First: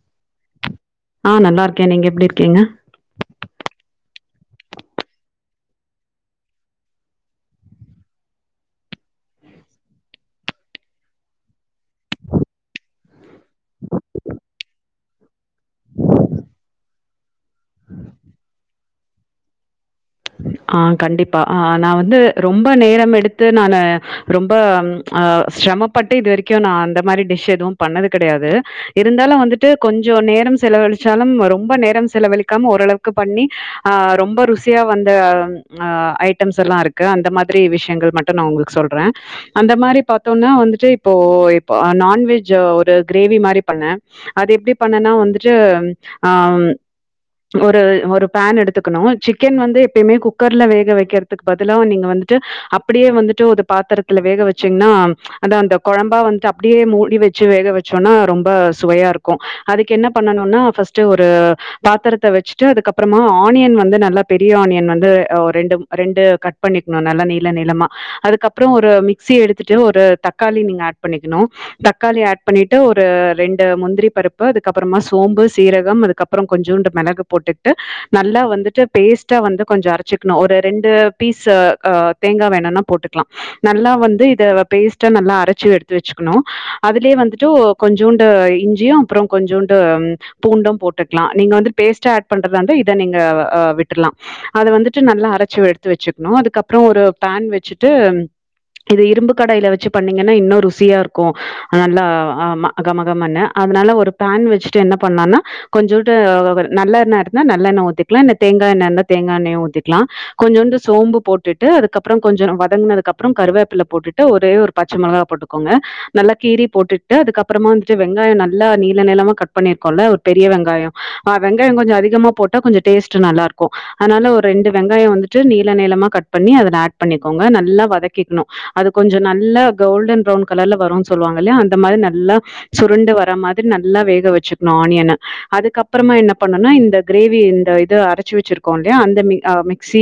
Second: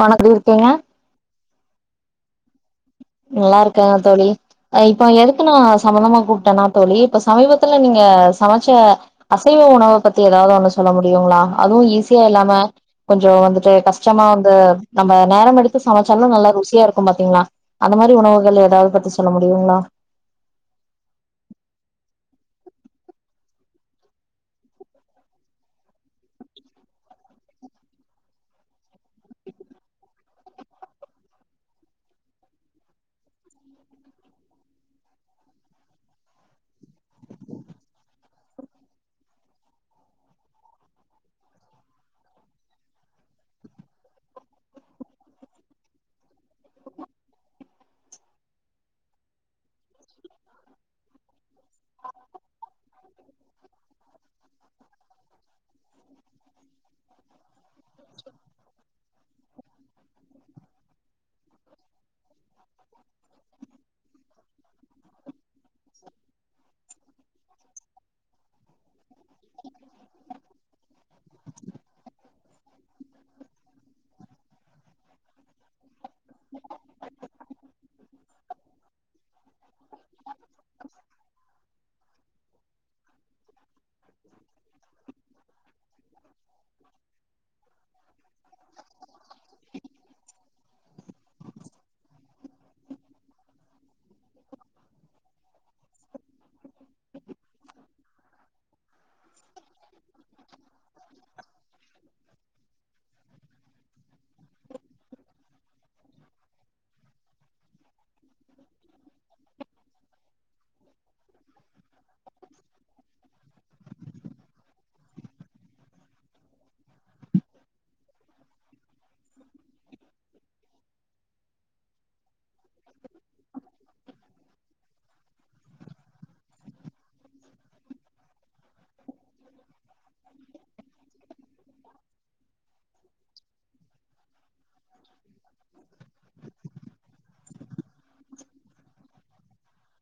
வணங்க இருக்கீங்க ஆ நல்லா இருக்கே நீங்க எப்டி இருக்கீங்க நல்லா இருக்கேங்க தோழி அ இப்ப எதுக்கு நா சம்பந்தமா கூப்ட்டேன்னா தோழி இப்ப சமீபத்துல நீங்க சமைச்ச அசைவ உணவை பத்தி ஏதாவது ஒண்ணு சொல்ல முடியுங்களா அதுவு ஈஸியா இல்லாம கொஞ்சோ வந்துட்டு கஷ்டமா வந்து நம்ம நேரம் எடுத்து சமைச்சாலு நல்லா ருசியா இருக்கு பாத்தீங்களா அது மாரி உணவுகள் ஏதாவது பத்தி சொல்ல முடியுங்களா ஆ கண்டிப்பா ஆ நா வந்து ரொம்ப நேரம் எடுத்து நானு ரொம்ப ஆ சிரமப்பட்டு இது வரைக்கு ந அந்த மாரி டிஷ் எதுவு பண்ணது கிடையாது இருந்தாலு வந்துட் டு கொஞ்சோ நேரம் செலவழிச்சாலும் ரொம்ப நேரம் செலவழிக்காம ஓரளவுக்கு பண்ணி ஆ ரொம்ப ருசி சியா வந்த அ ஐட்டம்ஸ் எல்லா இருக்கு அந்த மாதிரி விஷயங்கள் மட்டு நா உங்களுக்கு சொல்றே அந்த மாரி பாத்தோம்னா வந்துட்டு இப்போ இப்ப நான்வெஜ் ஒரு கிரேவி மாரி பண்ணே அது எப்டி பண்ணனா வந்துட்டு ஆ ஒரு ஒரு பேன் எடுத்துக்கணு சி சிக்கன் வந்து எப்பயுமே குக்கர்ல வேக வைக்கிறதுக்கு பதிலா நீங்க வந்துட்டு அப்டியே வந்துட்டு ஒரு பாத்திரத்துல வேக வச்சிங்னா அதா அந்த கொழம்பா வந்து அப்டியே மூடி வச்சு வேக வச்சோம்னா ரொம்ப சுவையா இருக்கு அதுக்கு என்ன பண்ணணும்னா ஃபஸ்ட்டு ஒரு பாத்திரத்த வச்சுட்டு அதுக்கப்பறமா ஆனியன் வந்து நல்லா பெரிய ஆனியன் வந்து அ ரெண்டு ரெண்டு கட் பண்ணிக்கணு நல்லா நீள நீளமா அதுக்கப்றோ ஒரு மிக் சிய எடுத்துட்டு ஒரு தக்காளி நீங்க ஆட் பண்ணிக்கணு தக்காளி ஆட் பண்ணிட்டு ஒரு ரெண்டு முந்திரி பருப்பு அதுக்கு அப்பறமா சோம்பு சீரகம் அதுக் கப்பறம் கொஞ்சோண்டு மிளகு போட்டுட்டு நல்லா வந்துட்டு பேஸ் டா வந்து கொஞ்சோ அரைச்சிக்கணு ஒரு ரெண்டு பீஸ் அ தேங்கா வேணும்னா போட்டுக்கலா நல்லா வந்து இத பேஸ்ட்டா நல்லா அரைச்சு எடுத்து வச்சுக்கணு அதுலயே வந்துட்டு கொஞ்சோண்டு இஞ்சியு அப்பறோ கொஞ்சோண்டு பூண்டும் போட்டுக்கலா நீங்க வந்து பேஸ்ட் ஆட் பண்றாருந்தா இத நீங்க அ விட் டுருலா அத வந்துட்டு நல்லா அரைச்சி எடுத்து வச்சுக்கணு அதுக்கப்றோ ஒரு பேன் வச்சுட்டு இது இரும்பு கடாயில வச்சு பண்ணீங்கன்னா இன்னு ருசியா இருக்கு நல்லா ஆ ம கமகமன்னு அதனால ஒரு பேன் வச்சுட்டு என்ன பண்லான்னா கொஞ்சோண்டு நல்லெண்ணெ இருந்தா நல்லெண்ணெ ஊத்திக்கலா இல்ல தோங்கா எண்ணெ இருந்தா தேங்கி எண்ணயு ஊத்திக்கலா கொஞ்சோண்டு சோம்பு போட்டுட்டு அதுக்கப்பறோ கொஞ்ச வதங்குனதுக்கப்றோ கருவேப்பில போட்டுட்டு ஒரே ஒரு பச்ச மிளகா போட்டுக்கோங்க நல்லா கீரி போட்டுட்டு அதுக்கப்பறமா வந்துட்டு வெங்காய நல்லா நீள நீளமா கட் பண்ணிருக்கோல பெரிய வெங்காய ஆ வெங்காய கொஞ்ச அதிகமா போட்டா கொஞ்ச டேஸ்ட் நல்லா இருக் கு அதனால ஒரு ரெண்டு வெங்காய வந்துட்டு நீள நீளமா கட் பண்ணி அதுல ஆட் பண்ணிக்கோங்க நல்லா வதக்கிக்ணு அது கொஞ்ச நல்லா கோல்டன் ப்ரவுன் கலர்ல வருனு சொல்லுவாங்கல்லையா அந்த மாரி நல்லா சுருண்டு வர மாதிரி நல்லா வேக வச்சுக்கணு ஆனியன அதுக்கப்பறமா என்ன பண்ணனா இந்த கிரேவிய இந்த இது அரச் சு வச்சிருக்கோல்லயா அந்த மி அ மிக்சி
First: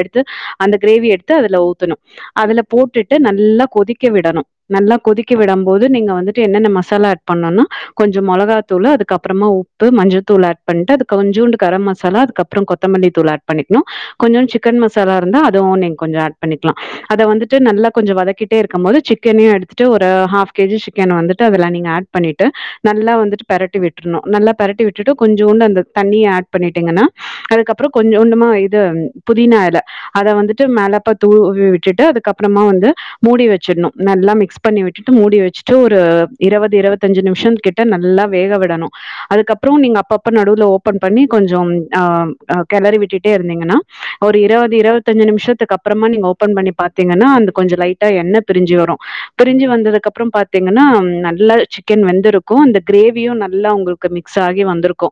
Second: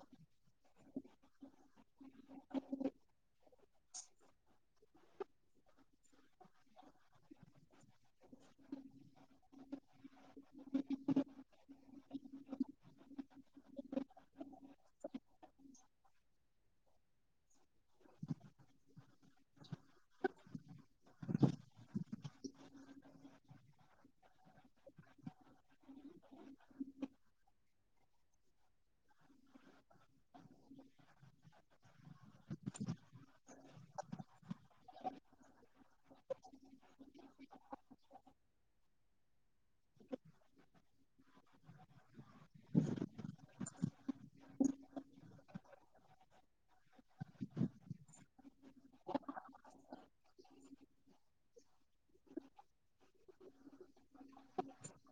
எடுத்து அந்த கிரேவி எடுத்து அதுல ஊத்தணு அதுல போட்டுட்டு நல்லா கொதிக்க விடணு நல்லா கொதிக்கி விட போது நீங்க வந்துட்டு என்னென்ன மசாலா ஆட் பண்ணுனா கொஞ்ச மொளகாதூள்ளு அதுக்கப்பறமா உப்பு மஞ்சள் தூள் ஆட் பண்ட்டு அது கொஞ்சோண்டு கரம் மசாலா அதுக்கப் ப்றோ கொத்தமல்லி தூள் ஆட் பண்ணிக்ணு கொஞ்ச சிக்கன் மசாலா இருந்தா அதுவு நீங்க கொஞ்ச ஆட் பண்ணிக்லா அத வந்துட்டு நல்லா கொஞ்ச வதக்கிட்டே இருக்கம்போது சிக்கனயு எடுத்துட்டு ஒரு ஹாஃப் கேஜி சிக்கன வந்துட்டு அதுல நீங்க ஆட் பண்ணிட்டு நல்லா வந்துட்டு பெரட்டி விட்ருணு நல்லா பெரட்டி விட்டுட்டு கொஞ்சோண்டு அந்த தண்ணிய ஆட் பண்ணிட்டீங்கன்னா அதுக்கப்பறமோ கொஞ்ச கொண்டுமா இது புதினா எல அத வந்துட்டு மேலப்பா தூவி விட்டுட்டு அதுக்கப்பறமா வந்து மூடி வச்சிர்னு நல்லா மிக்ஸ் பண்ணி விட்டுட்டு மூடி வச்சுட்டு ஒரு இருவது இருவத்தஞ்சு நிமிஷ கிட்ட நல்லா வேக விடணு அதுக்கப்றோ நீங்க அப்பப்ப நடுவுல ஓபன் பண்ணி கொஞ்சம் ஆ கெலரி விட்டுட்டே இருந்தீங்கன்னா ஒரு இருவது இருவத்தஞ்சு நிமிஷத்துக்கு அப்பறமா நீங்க ஓப ன் பண்ணி பாத்தீங்கன்னா அந்த கொஞ்ச லைட்டா எண்ண பிரிஞ்சு வரு பிரிஞ்சு வந்ததுக்கு அப்றோ பாத்தீங்கன்னா நல்லா சிக் கன் வெந்திருக்கு அந்த கிரேவியு நல்லா உங்களுக்கு மிக்ஸ் ஆகி வந்திருக்கு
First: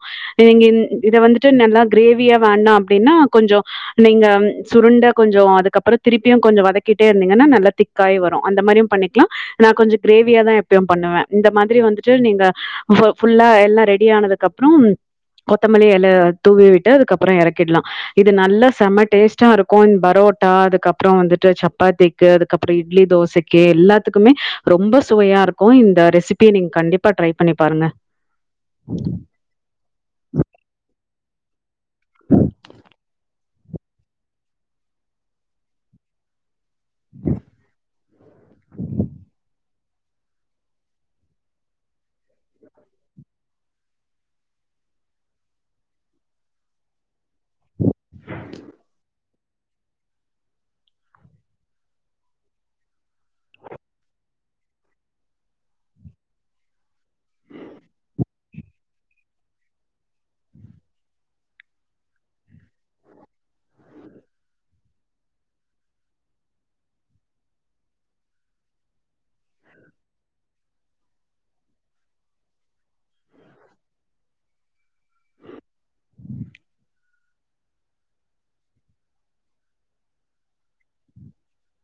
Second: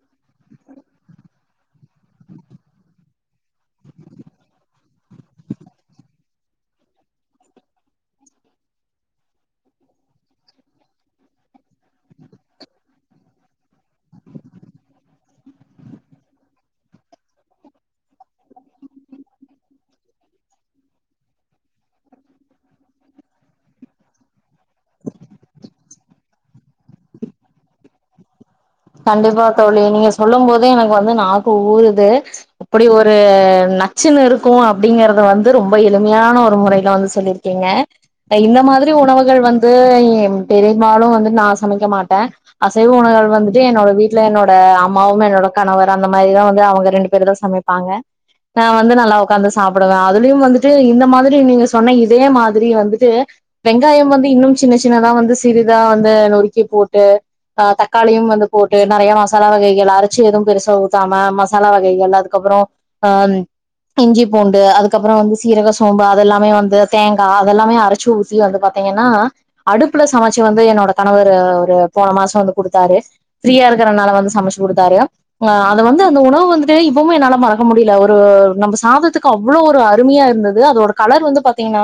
இத வந்து ட்டு நல்லா கிரேவியா வேணா அப்டின்னா கொஞ்ச நீங்க சுருண்ட கொஞ்ச அதுக்கப்பறோ திருப்பியு கொஞ்ச வதக்கிட்டே இருந்தீங்கினா நல்லா திக் காயி வரு அந்த மாரியு பண்ணிக்கலா நா கொஞ்ச கிரேவியாதா எப்பயு பண்ணுவே இந்த மாதிரி வந்துட்டு நீங்க ஃபுல்லா எல்லா ரெடி ஆனதுக்கு அப்றோ கொத்தமல்லி எல தூவி விட்டு அதுக்கப்றோ எறக்கிடலா இது நல்லா செம டேஸ்ட்டா இருக்கு அன் பரோட்டா அதுக்கப்றோ வந்துட்டு சப்பாத்தி க்கு அதுக்கப்றோ இட்லி தோசைக்கு எல்லாத்துக்குமே ரொம்ப சுவையா இருக்கு இந்த ரெசி பிய நீங்க கண்டிப்பா ஃட்ரை பண்ணி பாருங்க கண்டிப்பா தோழி நீங்க சொல்லும் போதே எனக்கு வந்து நாக்கு ஊரு து இப்டி ஒரு நச்சுன்னு இருக்கு அப்டிங்கறது வந்து ரொம்ப எளிமையான ஒரு முறை ல வந்து சொல்லிருக்கீங்க இந்த மாதிரி உணவுகள் வந்து பெரிம்பாலு வந்து நா சமைக்க மாட்டே அசைவ உணவுகள் வந்து என்னோட வீட்ல என்னோட அம்மாவு என்னோட கணவர் அந்த மாரிதா வந்து அவங்க ரெண்டு பேரு தா சமைப்பாங்க நா வந்து நல்லா உக்காந்து சாப்டுவே அதுலயு வந்துட்டு இந்த மாதிரி நீங்க சொன்ன இதே மாதிரி வந்துட்டு வெங்காயம் வந்து இன்னும் சின்ன சின்னதா வந்து சிறிதா வந்து நொறுக்கி போட்டு ஆ தக்காளியும் வந்து போட்டு நெறைய மசாலா வகைகள் அரச்சு எதுவு பெருசா ஊத்தாம மசாலா வகைகள் அதுக்கப்றோ ஆ இஞ்சி பூண்டு அதுக்கப்றோ வந்து சீரக சோம்பு அதெல்லாமே வந்து தேங்கா அதெல்லாமே அரைச்சு ஊத் தி வந்து பாத்தீங்கன்னா அடுப்புல சமச்சு வந்து என்னோட கணவர் ஒரு போன மாச வந்து குடுத்தாரு ஃப்ரீயா இருக்குறனால வந்து சமச்சு குடுத்தாரு ஆ அது‌ வந்து அந்த உணவு வந்துட்டு இப்பவுமே என்னால மறக்க முடியல ஒரு நம்ம சாதத்துக்கு அவ்ளோ ஒரு அருமையா இருந்தது இல்ல அதோட கலர் வந்து பாத்தீங்கன்னா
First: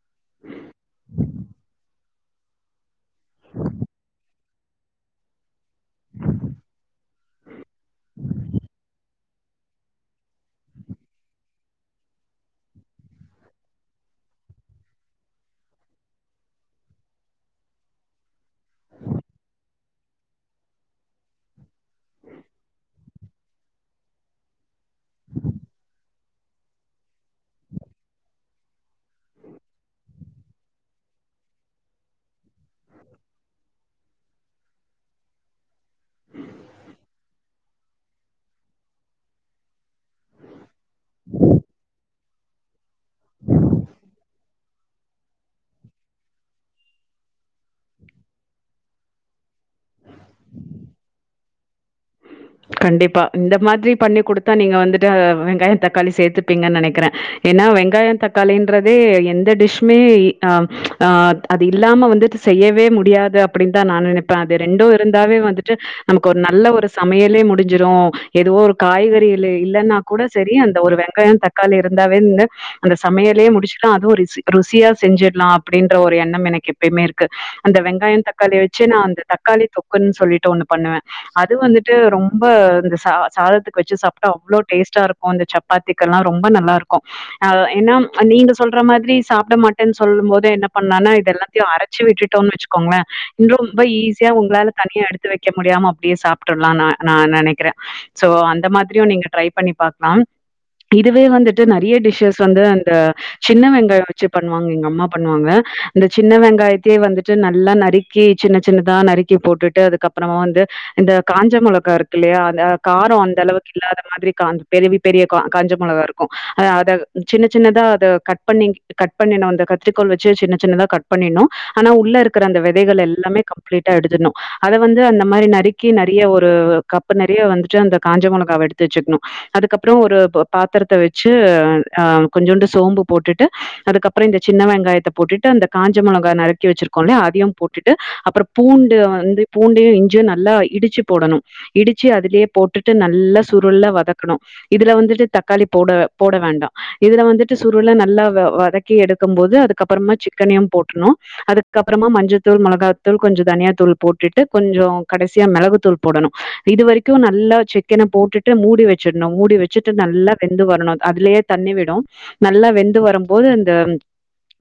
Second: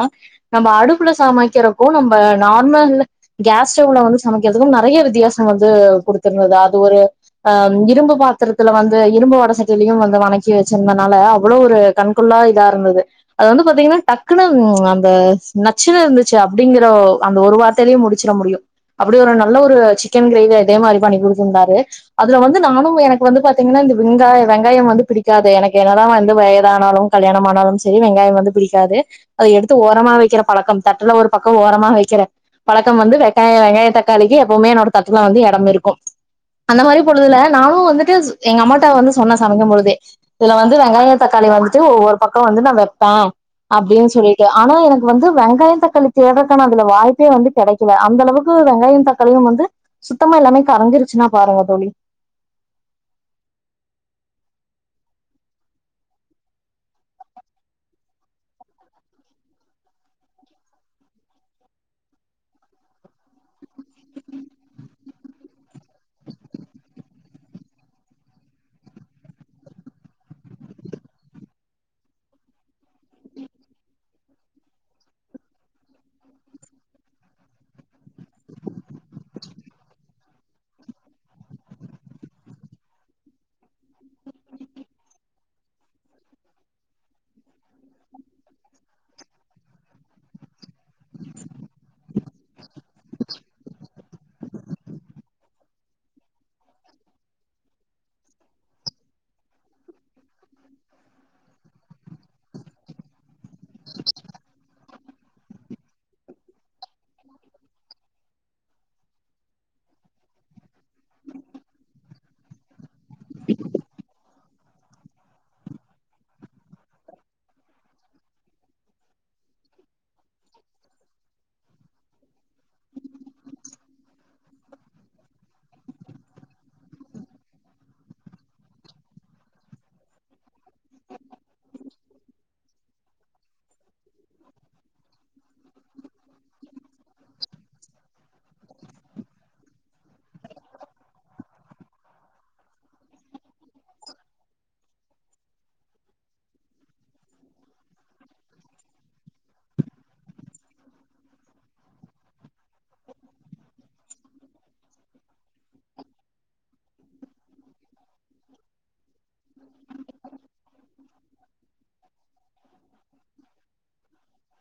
நம்ம அடுப்புல சமைக்கிறப்போ நம்ம நார்மல் கேஸ்டவ்ல வந்து நமக்கு எது நெறைய வித்தியாசம் வந்து கொடுத்துருந்தது அது ஒரு அ இரும்பு பாத்திரத்துல வந்து இரும்பு வட சட்டியிலையும் வந்து வணக்கி வச்சிருந்தனால அவ்ளோ‌ ஒரு கண்கொள்ளா இதா இருந்தது அது வந்து பாத்தீங்கன்னா டக்குனு அந்த நச்சுனு இருந்துச்சு அப்டிங்கற அந்த ஒரு வார்த்தையிலயே முடிச்சிர முடியும் அப்டி ஒரு நல்ல ஒரு சிக்கன் கிரேவி அதே மாரி பண்ணி கொடுத்துருந்தாரு அதுல வந்து நானும் எனக்கு வந்து பாத்தீங்கன்னா இந்த வெங்காயம் வெங்காயம் வந்து பிடிக்காது எனக்கு என்னதான் வந்து வயதானாலும் கல்யாணம்மானாலும் சரி வெங்காயம் வந்து பிடிக்காது அத எடுத்து ஓரமா வைக்கிற பழக்கம் தட்டுல ஒரு பக்கம் ஓரமா வைக்கிற பழக்கம் வந்து வெங்காய வெங்காய தக்காளிக்கு எப்பவுமே என்னோட தட்டுல வந்து எடம் இருக்கும் அந்த மாதிரி பொழுதுல நானும் வந்துட்டு எங்க அம்மாட்டா வந்து சொன்னே சமைக்கும் பொழுதே இதுல வந்து வெங்காய தக்காளி வந்துட்டு ஒவ்வொரு பக்கம் வந்து நா வெப்பா அப்டின்னு சொல்லிட்டு ஆனா எனக்கு வந்து வெங்காயம் தக்காளி தேறதுக்கான அதுல வாய்ப்பே வந்து கெடைக் கல அந்த அளவுக்கு வெங்காயம் தக்காளியும் வந்து சுத்தமா எல்லாமே கரைஞ்சிருச்சுன்னா பாருங்க தோழி கண்டிப்பா இந்த மாதிரி பண்ணி குடுத்தா நீங்க வந்துட்டு வெங்காய தக்காளி சேர்த்துப்பீங்கன்னு நெனைக்கிறேன் ஏன்னா வெங்காயம் தக்காளின்றதே எந்த டிஷ்மே ஆஹ் ஆ அது இல்லாம வந்துட்டு செய்யவே முடியாது அப்டின்னு தா நா நெனைப்பேன் அது ரெண்டும் இருந்தாவே வந்துட்டு நமக்கு ஒரு நல்ல ஒரு சமையலே முடிஞ்சிரும் எதுவோ ஒரு காய்கறி இல் இல்லன்னா கூட செரி அந்த ஒரு வெங்காயம் தக் தக்காளி இருந்தாவே கூட அந்த சமையலேயே முடிச்சுட்டா அதுவும் ரிசி ருசியா செஞ்சிடலாம் அப்டின்ற ஒரு எண்ணம் எனக்கு எப்பயுமே இருக்கு அந்த வெங்காயம் தக்காளிய வச்சே நான் அந்த தக்காளி தொக்குன்னு சொல்லிட்டு ஒன்னு பண்ணுவேன் அது வந்து ட்டு ரொம்ப இந்த சா சாதத்துக்கு வச்சு சாப்டா அவ்ளோ டேஸ்ட்டா இருக்கும் இந்த சப்பாத்திகெல்லாம் ரொம்ப நல்லா இருக்கும் ஆ ஏன்னா நீங்க சொல்ற மாதிரி சாப்பிட மாட்டேன்னு சொல்லும் போது என்ன பண்ணலானா இதெல்லா த்தையும் அரைச்சு விட்டுட்டோம்னு வச்சுக்கோங்களே இன்னு ரொம்ப ஈஸியா உங்களால தனியா எடுத்து வைக்க முடியாம அப்டியே சாப் ட்ருலா நா நினைக்கிறேன் சோ அந்த மாதிரியும் நீங்க ட்ரை பண்ணி பாக்லாம் இதுவே வந்துட்டு நெறைய டிஸ்ஷஸ் வந்து அந்த சின்ன வெங்காயம் வச்சு பண்ணுவாங்க எங்க அம்மா பண்ணுவாங்க இந்த சின்ன வெங்காயத்தே வந்துட்டு நல்லா நறுக்கி சின்ன சின்னதா நறுக்கி போட்டுட்டு அதுக்கப்பறமா வந்து இந்த காஞ்ச மொளகா இருக்குல்லையா அந்த காரம் அந்தளவுக்கு இல்லாத மாதிரி காந் பெரிய பெரிய காஞ்ச மொளகா இருக்கும் அ அத சின்ன சின்னதா அதை கட் பண்ணி கட் பண்ணிணும் அந்த கத்திரிக்கோள் வச்சு சின்ன சின்னதா கட் பண்ணினும் ஆனா உள்ள இருக்கிற அந்த விதைகள் எல்லாமே கம்ப்ளீட்டா எடுத்தணும் அத வந்து அந்த மாரி நறிக் கி நெறய ஒரு கப்பு நெறய வந்துட்டு அந்த காஞ்ச மொளகாவ எடுத்து வச்சுக்கணும் அதுக்கப்பறம் ஒரு பொ பாத்தரத்த வச்சு ஆ கொஞ்சோண்டு சோம்பு போட்டுட்டு அதுக்கப் பறொ இந்த சின்ன வெங்காயத்த போட்டுட்டு அந்த காஞ்ச மொளகா நறுக்கி வச்சிருக்கோம் இல்லயா அதிகம் போட்டுட்டு அப்பறொ பூண்டு வந்து பூண்டையும் இஞ்சும் நல்லா இடிச்சு போடணும் இடிச்சு அதுலயே போட்டுட்டு நல்லா சுருளா வதக்கணும் இதுல வந்துட்டு தக்காளி போட போட வேண்டாம் இதுல வந்துட்டு சுருள நல்லா வதக்கி எடுக்கும் போது அதுக்கப்பறமா சிக்கனயும் போட்ருணும் அதுக்க அப்பறமா மஞ்சள் தூள் மிளகா தூள் கொஞ்சம் தனியா தூள் போட்டுட்டு கொஞ்சம் கடசி சியா மிளகு தூள் போடணும் இது வரைக்கும் நல்லா சிக்கனை போட்டுட்டு மூடி வச்சிட்ணும் மூடி வச்சுட்டு நல்லா வெந்து வரணும் அதுலயே தண்ணி விடு நல்லா வெந்து வரும்போது அந்த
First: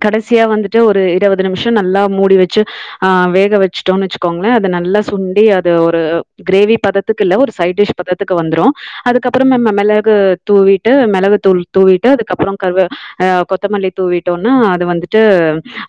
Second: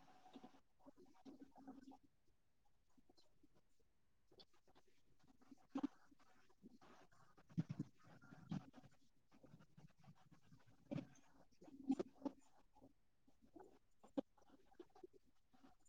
கடைசியா வந்துட்டு ஒரு இருவ்து நிமிஷோ நல்லா மூடி வச்சு ஆ வேக வெச்சிட்டோ வெச்சுக்கோங்ளே அத நல்லா சுண்டி ஒரு கிரேவி பதத்துக்கு இல்ல ஒரு சைட் டிஷ் பதத்துக்கு வந்துரு அதுக்கப்பறம் நம்ம மெளகு தூவிட்டு மெளகு தூள் தூவிட்டு அதுக்கப்பறம் கருவே அ கொத்தமல்லி தூவிட்டோனா அது வந்துட்டு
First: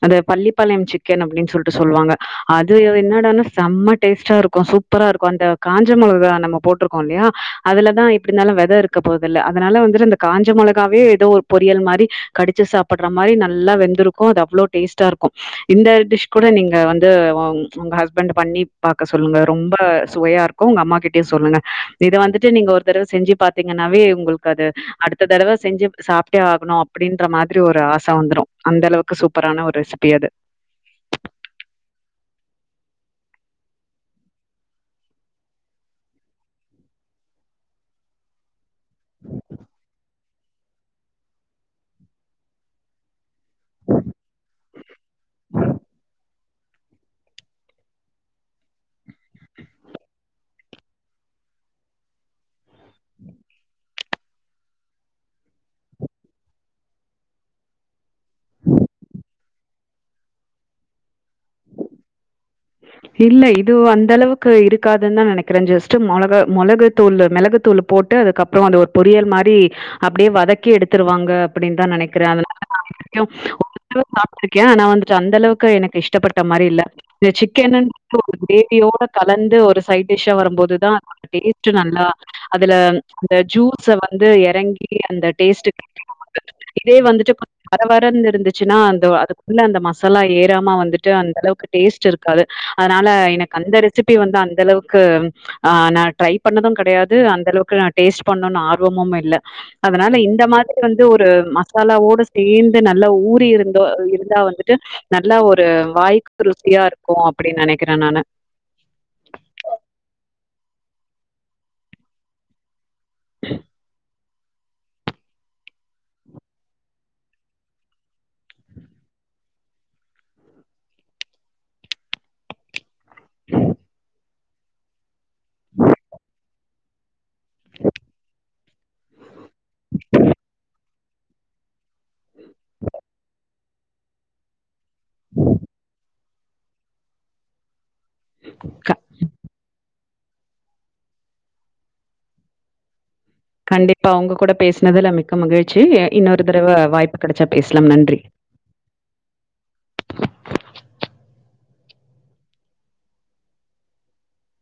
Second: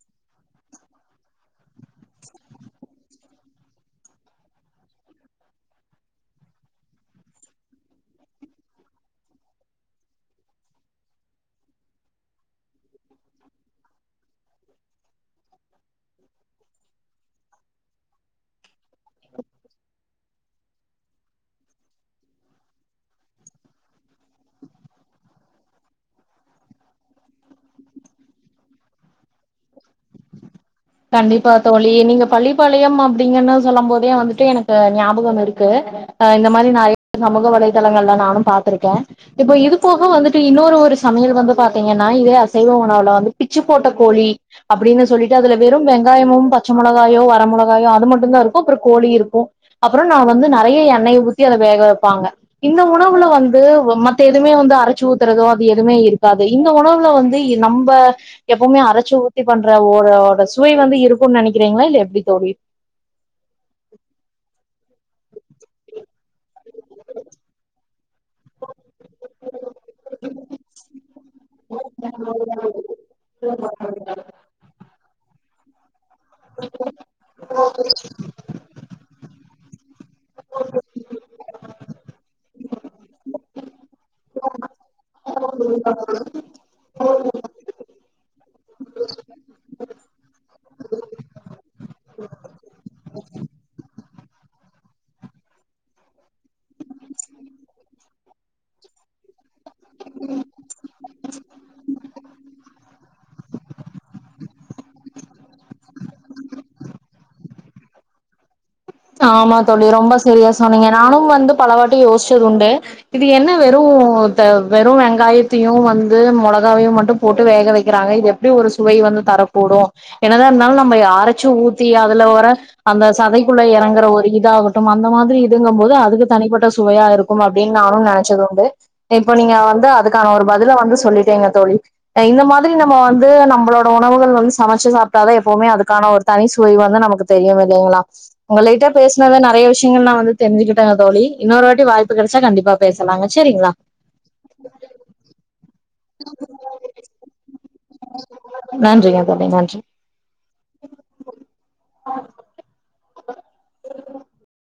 அது பள்ளிப்பாளையம் சிக்கன் அப்டின் சொல்ட்டு சொல்வாங்க அது என்னடானா செம்ம டேஸ்ட்டா இருக் கு சூப்பரா இருக்கு அந்த காஞ்ச மொளகா நம்ம போட்ருக்கோ இல்லையா அதுலதா எப்டி இருந்தாலு வெத இரு க்க போதில்ல அதனால வந்துட்டு இந்த காஞ்ச மொளகாவே எதோ ஒரு பொரியல் மாரி கடிச்சு சாப்பட்ற மாரி நல்லா வெந்திருக் கு அது அவ்ளோ டேஸ்டா இருக்கு இந்த டிஷ் கூட நீங்க வந்து உங் உங்க ஹஸ்பண்ட்ட பண்ணி பாக்க சொல்லுங்க ரொம்ப சுவையா இருக்கு உங்க அம்மா கிட்டயு சொல்லுங்க இத வந்துட்டு நீங்க ஒருத்தடவ செஞ்சு பாத்தீங்கன்னாவே உங்களுக் கு அது அடுத்த தடவ செஞ்சு சாப்ட்டே ஆகணு அப்டின்ற மாத்ரி ஒரு ஆச வந்துரு அந்தளவுக்கு சூப்பரான ஒரு ரெசிபி அது கண்டிப்பா தோழி நீங்க பள்ளிப்பாளையம் அப்டிங்கன்னு சொல்லும் போதே வந்துட்டு எனக்கு ஞாபகம் இருக்கு அ இந்த மாரி நெறய சமூக வலைதளங்கள்ல நானு பாத்திருக்கே இப்போ இது போக வந்துட் டு இன்னொரு ஒரு சமையல் வந்து பாத்தீங்கன்னா இதே அசைவ உணவுல வந்து பிச்சு போட்ட கோழி அப்டின்னு சொல்லிட்டு அதுல வெறு வெங்காயமும் பச்ச மொளகாயோ வர மொளகாயோ அது மட்டுந்தா இருக்கு அப்றோ கோழி இருக்கு அப்றோ நா வந்து நெறய எண்ணெய ஊத்தி அத வேக வெப்பாங்க இந்த உணவுல வந்து ம த்த எதுமே வந்து அரச்சு ஊத்துறதோ அது எதுமே இருக்காது இந்த உணவுல வந்து இ நம்ப எப்போமே அரச்சு ஊத்தி பண்ற ஓரோட சுவை வந்து இருக்குன் நெனக்கிறீங்ளா இல்ல எப்டி தோழி இல்ல இது அந்தளவுக்கு இருக்காதுன் தா நெனக்கிறே ஜஸ்ட்டு மொளகு மொளகு தூளு மெளகு தூளு போட்டு அதுக்கப்றோ அது ஒரு பொரியல் மாரி அப்டியே வதக்கி எடுத்துருவாங்க அப்டின் தா நெனக்கிறே அதனால தா [inaudible] சாப்ட்ருக்கே ஆனா வந்துட்டு அந்தளவுக்கு எனக்கு இஷ்டப்பட்ட மாரி இல்ல இந்த சிக் கன் ஒரு க்ரேவியோட கலந்து ஒரு சைட் டிஷ்ஷா வரும் போது தா டேஸ்ட்டு நல்லா அதுல அந்த ஜூஸ வந்து எறங்கி அந்த டேஸ்ட்டு [inaudible] இதே வந்துட்டு வர வரன்னு இருந்துச்சுன்னா அந்த அதுக்குள்ள அந்த மசாலா ஏறாம வந்துட்டு அந்தளவுக்கு டேஸ்ட் இருக் காது அதனால எனக்கு அந்த ரெசிபி வந்து அந்தளவுக்கு ஆ நா ட்ரை பண்ணது கெடயாது அந்தளவுக்கு நா டேஸ்ட் பண்ணுன் ஆர்வமும் இல்ல அதனால இந்த மாரி வந்து ஒரு மசாலாவோட சேந்து நல்லா ஊறி இருந்தோ அ இ ருந்தா வந்துட்டு நல்லா ஒரு வாய்க்கு ருசியா இருக்கு அப்டின் நெனக்கிறே நானு ஆமா தோழி ரொம்ப செரியா சொன்னிங்க நானும் வந்து பல வாட்டி யோசிச்சது உண்டு இது என்ன வெறு த்த வெறு வெங்காயத்தையு வந்து மொளகாவையு மட்டு போட்டு வேக வெக்கிறாங்க இது எப் டி ஒரு சுவை வந்து தரக்கூடு என்னதா இருந்தாலு நம்ம அரச்சு ஊத்தி அதுல வர அந்த சதை குள்ள எறங்கற ஒரு இதாகட்டு அந்த மாரி இதுங்கும் போது அதுக்கு தனிப்பட்ட சுவையா இருக்கும் அப்டின் நானு நெனச்சதுண்டு இப்போ நீங்க வந்து அதுக்கான ஒரு பதில வந்து சொல்லிட்டீங்க தோழி இந்த மாத்ரி நம்ம வந்து நம்மளோட உணவுகள் வந்து சமைச்சு சாப்பிட்டாதா எப்பவுமே அதுக்கான ஒரு தனி சுவை வந்து நமக்கு தெரியுமில்லைங்ளா உங்களிட்ட க பே சனது நெறைய விஷயங்கள் நா வந்து தெரிஞ்சிக்கிட்டே தோழி இன்னொரு வாட்டி வாய்ப்பு கெடச்சா கண்டிப்பா பேசலாங்க சரிங்ளா இப்ப உங்க கூட பேசுனதுல மிக்க மகிழ்ச்சி இ இன்னொரு தடவ வாய்ப்பு கெடைச்சா பேசலாம் நன்றி நன்றிங்க தோழி நன்றி